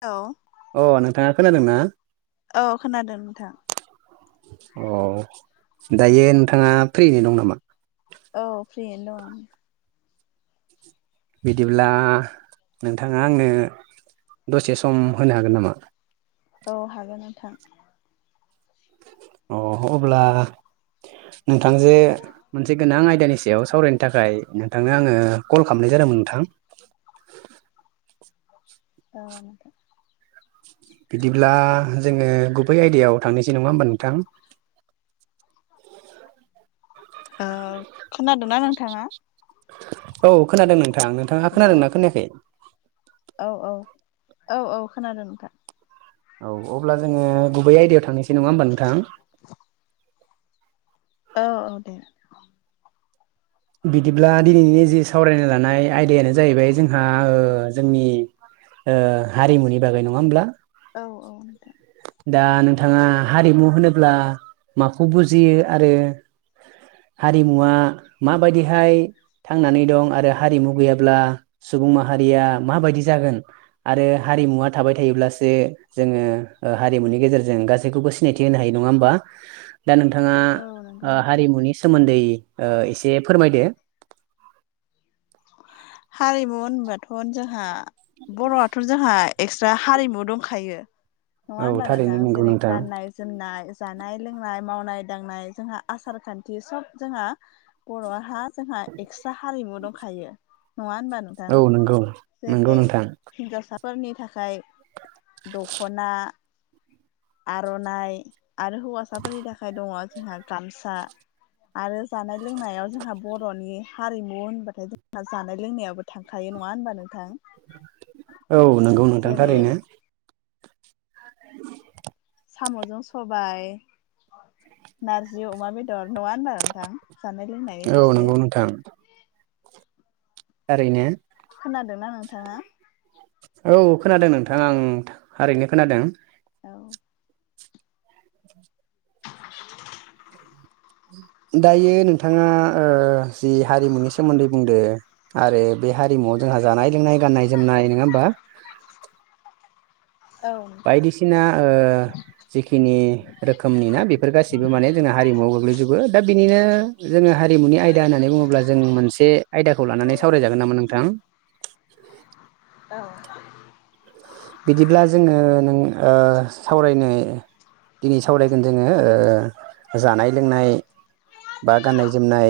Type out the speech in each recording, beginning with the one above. औ अ नोंथाङा खोनादों ना? औ खोनादों नोंथां अ दायो नोंथाङा फ्रि नो दं नामा औ फ्रियैनो दं बिदिब्ला नोंथाङा आंनो दसे सम होनो हागोन नामा औ हागोन नोंथां अ अब्ला नोंथां जे मोनसे गोनां आयदानि सायाव सावरायनो थाखाय नोंथांनो आङो कल खालामनाय जादोंमोन नोंथां ओ नोंथां बिदिब्ला जोङो गुबै आयदायाव थांनोसै नङा होम्बा नोंथां ओ खोनादों ना नोंथाङा? औ खोनादों नोंथां नोंथाङा हेलौ खोनादोंना खोनायाखै औ औ-औ-औ खोनादों नोंथां औ अब्ला जोङो गुबै आयदायाव थांनोसै नङा होम्बा नोंथां औ औ दे बिदिब्ला दिनैनि जि सावरायनो लानाय आयदायानो जाहैबाय जोंहा ओ जोंनि ओ हारिमुनि बागै नङा होमब्ला औ औ नोंथां दा नोंथाङा हारिमु होनोब्ला माखौ बुजियो आरो हारिमुवा माबायदिहाय थांनानै दं आरो हारिमु गैयाब्ला सुबुं माहारिया माबायदि जागोन आरो हारिमुवा थाबाय थायोब्लासो जोङो। ओ हारिमुनि गेजेरजों गासैखौबो सिनायथि होनो हायो नङा होम्बा। दा नोंथाङा औ नंगौ ओ नोंथां हारिमुनि सोमोन्दै ओ एसे फोरमायदो हारिमु होनबाथ' जोंहा बर'आथ' जोंहा एक्सट्रा हारिमु दंखायो नङा औ होनबा नोंथां थारैनो नंगौ जेरै नोंथां गाननाय जोमनाय जानाय लोंनाय मावनाय दांनाय जोंहा आसार खान्थि सब जोंहा बर'हा जोंहा एक्सट्रा हारिमु दंखायो नङा होनबा नों औ नंगौ नंगौ नोंथां। हिनजावसाफोरनि थाखाय दख'ना आर'नाइ आरो हौवासाफोरनि थाखाय दङ जोंहा गामसा आरो जानाय लोंनायाव जोंहा बर'नि हारिमु होनबाथाय जोंहा जानाय लोंनायाबो थांखायो नङा होनबा नोंथां औ नंगौ नोंथां जेरै थारैनो। [inaudible] साम'जों सबाय नारजि अमा बेद नङा होनबा नोंथां जानाय लोंनायनि औ फारसे नंगौ नोंथां थारैनो खोनादोंना नोंथाङा औ खोनादों नोंथां आं थारैनो खोनादों। औ [inaudible] दायो नोंथाङा ओ जि हारिमुनि सोमोन्दै बुंदो आरो बे हारिमुआव जोंहा जानाय लोंनाय गान्नाय जोमनाय नोङा होमबा औ फिना ओ जिखिनि रोखोमनि ना बेफोर गासिबो माने जोंना हारिमुयाव गोग्लैजोबो दा बिनिनो जोङो हारिमुनि आयदा होननानै बुङोब्ला जों मोनसे आयदाखौ लानानै सावरायजागोन नामा नोंथां औ बिदिब्ला जोङो नों ओ सावरायनि दिनै सावरायगोन जोङो ओ जानाय लोंनाय बा गाननाय जोमनाय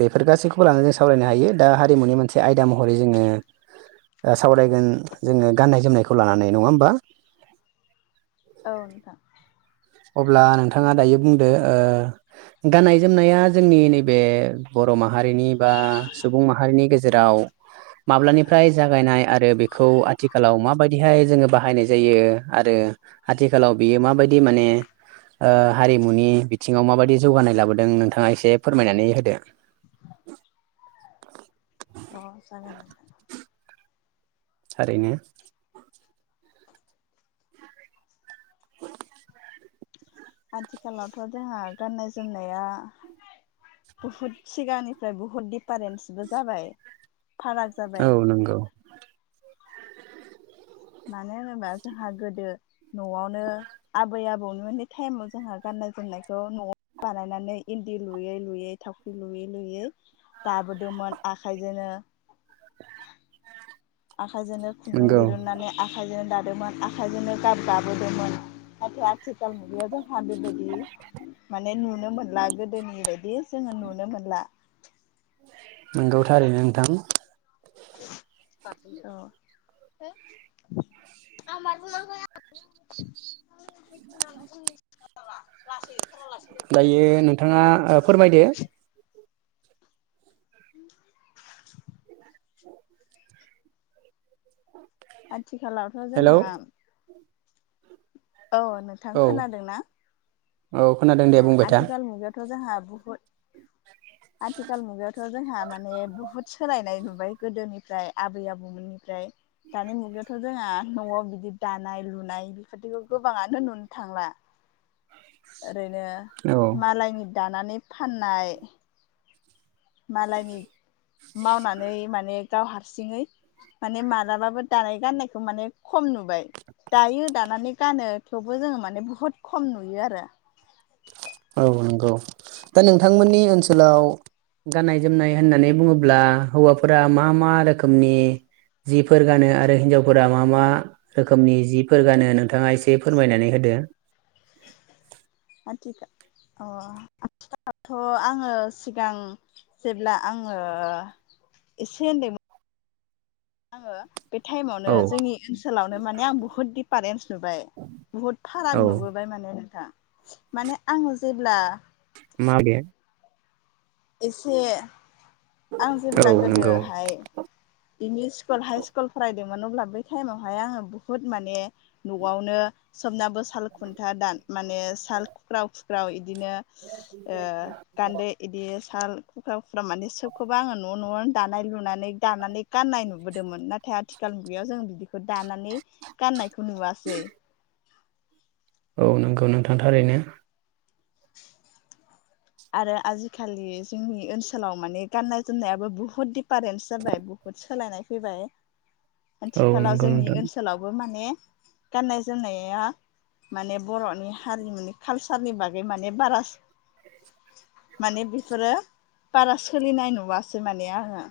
बेफोर गासैखौबो लानानै जों सावरायनो हायो दा हारिमुनि मोनसे आयदा महरै जोङो ओ सावरायगोन जोङो गाननाय जोमनायखौ लानानै नङा होमबा औ नोंथां अब्ला नोंथाङा दायो बुंदो ओ गाननाय जोमनाया जोंनि नैबे बर' माहारिनि बा सुबुं माहारिनि गेजेराव माब्लानिफ्राय जागायनाय आरो बेखौ आथिखालाव माबायदिहाय जोङो बाहायनाय जायो आरो आथिखालाव बियो माबायदि माने ओ हारिमुनि बिथिङाव माबायदि जौगानाय लाबोदों नोंथाङा एसे फोरमायनानै होदो अ जागोन दे थारैनो आथिखालावथ' जोंहा गाननाय जोमनाया बुहुद सिगांनिफ्राय बुहुत दिडफारेन्सबो जाबाय फाराग औ जाबाय नांगौ मानो होनोबा जोंहा गोदो न'आवनो आबै आबौमोननि टाइमाव जोंहा गाननाय जोमनायखौ न'आव बानायनानै इन्दि लुयै लुयै थावख्रि लुयै लुयै दाबोदोंमोन आखाइजोंनो आखाइजोंनो खुन्दुं नंगौ दिरुननानै आखाइजोंनो दादोंमोन आखाइजोंनो गाब गाबोदोंमोन नाथाय आथिखाल मुगायाव द बेबायदि माने नुनो मोनला गोदोनि बायदि जोङो नुनो मोनला नंगौ थारैनो नोंथां बाख औ [unintelligible] [unintelligible] [unintelligible] लासै ओंखारालासिनो दायो नोंथाङा फोरमायदो [inaudible] आथिखालावथ' हेलौ जोंहा औ नोंथां औ खोनादों ना औ खोनादों दे अ बुंबाय था आथिखाल मुगायावथ' जोंहा बहुद आथिखाल मुगायावथ' थ' जोंहा माने बुहुत सोलायनाय नुबाय गोदोनिफ्राय आबै आबौमोननिफ्राय दानि मुगायावथ' जोंहा न'आव बिदि दानाय लुनाय बेफोरदिखौ गोबाङानो नुनो थांला ओरैनो औ मालायनि दानानै फाननाय मालायनि मावनानै माने गाव हारसिङै माने मालाबाबो दानाय गाननायखौ माने खम नुबाय दायो दानानै गानो थेवबो जोङो माने बुहुद खम नुयो आरो औ नंगौ दा नोंथांमोननि ओनसोलाव गाननाय जोमनाय होननानै बुङोब्ला हौवाफोरा मा मा रोखोमनि जिफोर गानो आरो हिन्जावफोरा मा मा रोखोमनि जिफोर गानो नोंथाङा एसे फोरमायनानै होदो आथिखाल अ आथिखालथ' आङो सिगां जेब्ला आङो एसे उन्दैमोन आङो बे टाइमावनो औ जोंनि ओनसोलावनो माने आं बुहुत पारेन्स नुबाय बुहुत औ फाराग नुबोबाय माने नोंथां माने आंडो़ जेब्ला मबे एसे आं औ जेब्ला नंगौ गोदोहाय इम इ स्कुल हाइ स्कुल फरायदोंमोन अब्ला बै टाइमावहाय आङो बुहुत माने न'आवनो सोमनाबो साल खुन्था दान माने साल खुख्राव खुख्राव बिदिनो गान्दै बिदि साल कुक्रा कुक्रा माने सोब खौबबो आङो न' न'आवनो दानाय लुनानै दानानै गाननायट नुबोदोंमोन नाथाय आथिखाल मुगायाव जों बिदिखौ बे दानानै गाननायखौ नुवासै औ नंगौ नोंथांथाररैनो [inaudible] आरो आजिखालि जोंनि ओनसोलाव माने गाननाय जोमनायाबो बुहुत दिफारेन्स जाबाय बहुद सोलायनाय फैबाय [inaudible] आथिखालाव नंगौ जोंनि नोंथां ओनसोलावबो माने गाननाय जोमनाया माने बर'नि हारिमुनि कालसारनि बागै माने बारा माने बेफोरो बारा सोलिनाय नुवासै माने आङो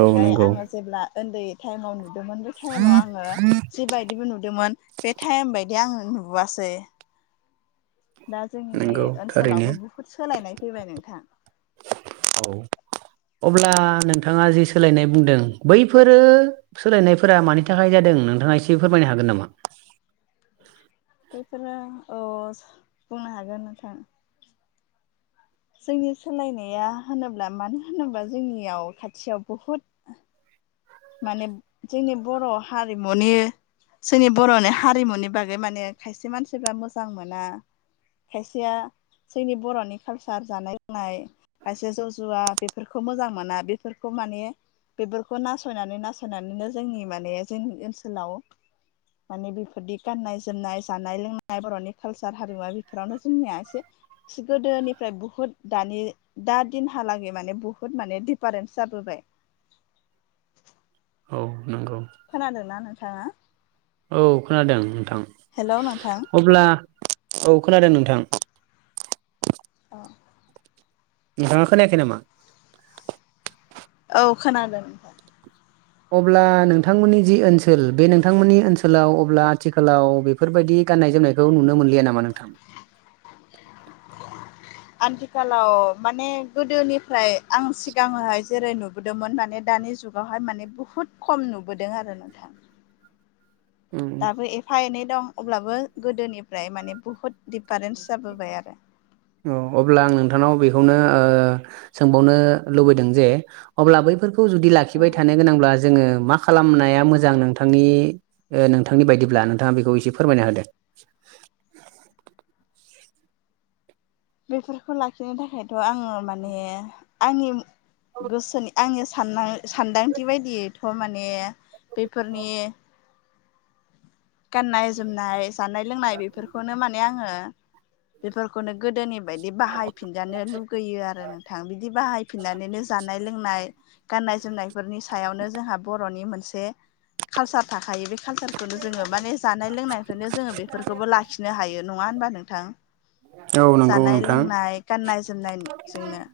औ नंगौ आङो जेब्ला उन्दै टाइमाव नुदोंमोन बे टाइमाव आङो जिबायदिबो नुदोंमोन बे टाइम बायदि आं नुबोआसै दा जोंनि नंगौ थारैनो ओनसोलावबो बुहुद सोलायनाय फैबाय नोंथां औ अब्ला नोंथाङा जि सोलायनाय बुंदों बैफोरो सोलायनायफोरा मानि थाखाय जादों नोंथाङा एसे फोरमायनो हागोन नामा बेफोरो औ बुंनो हागोन नोंथां जोंनि सोलायनाया होनोब्ला मानो होनोब्ला जोंनियाव खाथियाव बहुद माने जोंनि बर' हारिमुनि जोंनि बर'नि हारिमुनि बागै माने खायसे मानसिफ्रा मोजां मोना खायसेया जोंनि बर'नि कालसार जानाय लोंनाय खायसे ज जुवा बेफोरखौ मोजां मोना बेफोरखौ माने बेफोरखौ नास नासयनानै नासयनानैनो जोंनि माने जोंनि ओनसोलाव माने बेफोरदि गाननाय जोमनाय जानाय लोंनाय बर'नि कालसार हारिमुआ बेफोरावनो जोंनिया एसे सि गोदोनिफ्राय बुहुत दानि दा दिनहालागै माने बुहुत माने दिफारेन्स जाबोबाय औ नंगौ खोनादोंना नोंथाङा औ खोनादों नोंथां हेल' नोंथां अब्ला औ खोनादों नोंथां अ नोंथाङा खोनायाखै नामा? औ खोनादों ओमफ्राय अब्ला नोंथांमोननि जि ओनसोल बे नोंथांमोननि ओनसोलाव अब्ला आथिखालाव बे बेफोरबायदि गान्नाय जोमनायखौ नुनो मोनलिया नामा नोंथां आथिखालाव माने गोदोनिफ्राय आं सिगांहाय जेरै नुबोदोंमोन माने दानि जुग बेआवहाय माने बुहुद खम नुबोदों आरो नोंथां। दाबो एफा एनै दं अब्लाबो गोदोनिफ्राय माने बुहुत दिडिफारेन्स जाबोबाय आरो औ अब्ला आं नोंथांनाव बेखौनो सोंबावनो लुबैदों जे अब्ला बैफोरखौ जुदि लाखिबाय थानो गोनांब्ला जोङो मा खालामनाया मोजां नोंथांनि नोंथांनि बायदिब्ला नोंथाङा बेखौ एसे फोरमायना होदो बेफोरखौ लाखिनो थाखायथ' आङो माने आंनि गोसोनि आंनि साननानै सान्दांथि बायदियैथ' माने बेफोरनि गाननाय जोमनाय जानाय लोंनाय बेफोरखौनो माने आङो बेफोरखौनो गोदोनि बायदि बाहायफिनजानो लुगैयो आरो नोंथां बिदि बाहायफिननानैनो जानाय लोंनाय गाननाय जोमनायफोरनि सायावनो जोंहा बर'नि मोनसे कालसार थाखायो बे कालसारखौनो जोङो माने जानाय लोंनायनिफ्रायनो जोङो बेफोरखौबो लाखिनो हायो नङा होनबा नोंथां औ नंगौ जानाय नोंथां लोंनाय गाननाय जोमनायजोंनो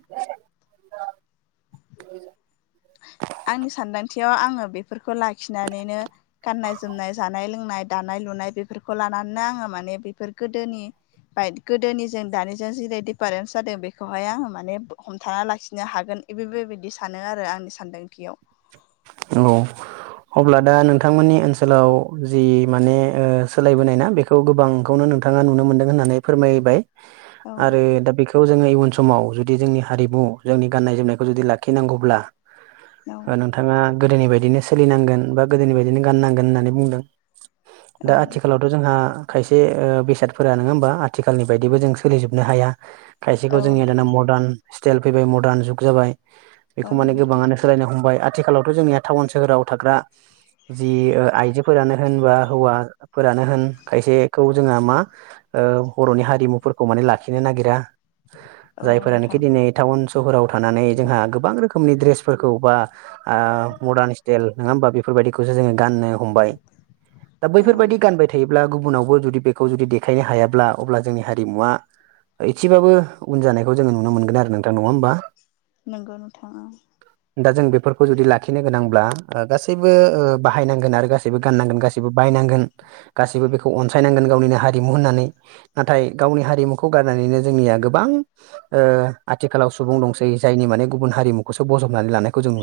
औ आंनि सानदांथियाव आङो बेफोरखौ लाखिनानैनो गाननाय जोमनाय जानाय लोंनाय दानाय लुनाय बेफोरखौ लानानैनो आङो माने बेफोर गोदोनि बमाय गोदोनिजों दानिजों जेरै दिडिफारेन्स जादों बेखौहाय आं माने हमथाना लाखिनो हागोन बे बेबायदि सानो आरो आंनि सान्दांथियाव नोंगौ अब्ला दा नोंथांमोननि ओनसोलाव जि माने सोलायबोनाय ना बेखौ खौ गोबांखौनो नोंथाङा नुनो मोनदों होननानै फोरमायबाय औ आरो दा बेखौ जोङो इ समाव जुदि जोंनि हारिमु जोंनि गाननाय जोमनायखौ जुदि लाखिनांगौब्ला उम नोंथाङा गोदोनि बायदिनो सोलिनांगोन बा गोदोनि बायदिनो गाननांगोन होननानै बुंदों। दा आथिखालाव थ जोंहा खायसे ओ बेसादफोरा नोङा होमबा आथिखालनि बायदिबो जों सोलिजोबनो हाया खायसेखौ औ जोंनिया दाना मदार्न स्टाइल फैबाय मदार्न जुग जाबाय औ बेखौ माने नोंथां गोबाङानो सोलायनो हमबाय आरो आथिखालावथ' जोंनिया टाउन सोहोराव थाग्रा जि ओ आइजोफोरानो होनबा हौवा फोरानो होन खायसेखौ जोंहा मा ओ बर'नि हारिमुफोरखौ माने लाखिनो नागिरा औ नोंथां औ नोंथां जायफोरानोखि दिनै टाउन सहराव थानानै जोंहा गोबां रोखोमनि ड्रेसफोरखौ बा ओ मदार्न स्टाइल नङा होमबा बेफोरबायदिखौसो जोङो गाननो हमबाय दा औ नोंथां बैफोरबायदि गानबाय था थायोब्ला गुबुनावबो जुदि बेखौ जुदि देखायनो हायाब्ला अब्ला जोंनि हारिमुवा एसेबाबो उन जानायखौ जोङो नुनो मोनगोन आरो नोंथां नङा होमबा? नोंगौ नोंथा ओं। दा जों बेफोरखौ जुदि लाखिनो गोनांब्ला ओ गासैबो ओ बाहायनांगोन आरो गासैबो गाननांगोन गासै सैबो बायनांगोन गासिबो बेखौ अनसायनांगोन गावनिनो हारिमु होननानै नाथाय गावनि हारिमु खौ गारनानैनो जोंनिया गोबां ओ आथिखालाव सुबुं दंसै जायनि माने गुबुन हारिमुखौसो बजबनानै लानायखौ जों नु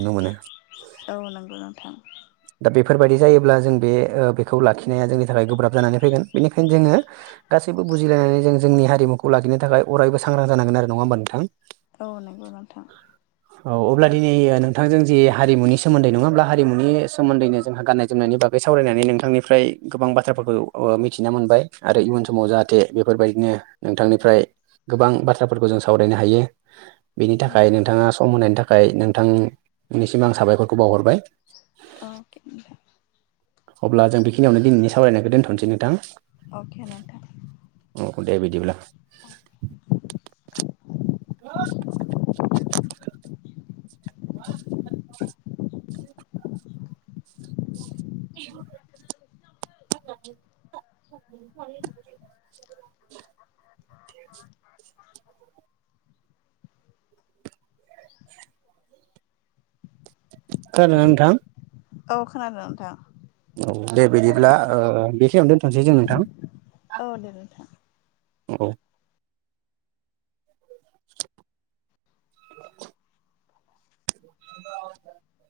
औ नंगौ नोंथां। दा बेफोरबायदि जायोब्ला जों बे ओ बेखौ लाखिनाया जोंनि थाखाय गोब्राब जानानै फैगोन बेनिखायनो जोङो गासैबो बुजिलायनानै जों जोंनि हारिमुखौ लाखिनो थाखाय अरायबो सांग्रां जानांगोन आरो नङा होमबा नोंथां? औ नंगौ नोंथां औ अब्ला दिनै नों नोंथांजों जि हारिमुनि सोमोन्दै नङाब्ला हारिमुनि सोमोन्दैनो जोंहा गाननाय जोमनायनि बागै सावरायनानै नोंथांनिफ्राय गोबां बाथ्राफोरखौ ओ मिथिना मोनबाय आरो इयुन समाव जाहाथे बेफोरबायदिनो नोंथांनिफ्राय गोबां बाथ्राफोरखौ जों सावरायनो हायो बेनि थाखाय नोंथाङा सम होनायनि थाखाय नोंथां निसिम आं साबायखरखौ बावहरबाय। अके नोंथां अब्ला जों बेखिनियावनो दिनैनि सावरायनायखौ दोनथ'नोसै नोंथां। अके नोंथां। औ दे बिदिब्ला। [inaudible] [inaudible] [inaudible] खोनादोंना नोंथां? औ खोनादों नोंथां। औ दे बिदिब्ला ओ बेखिनियावनो दोनथ'नोसै जों नोंथां। औ दे नोंथां। औ। [inaudible]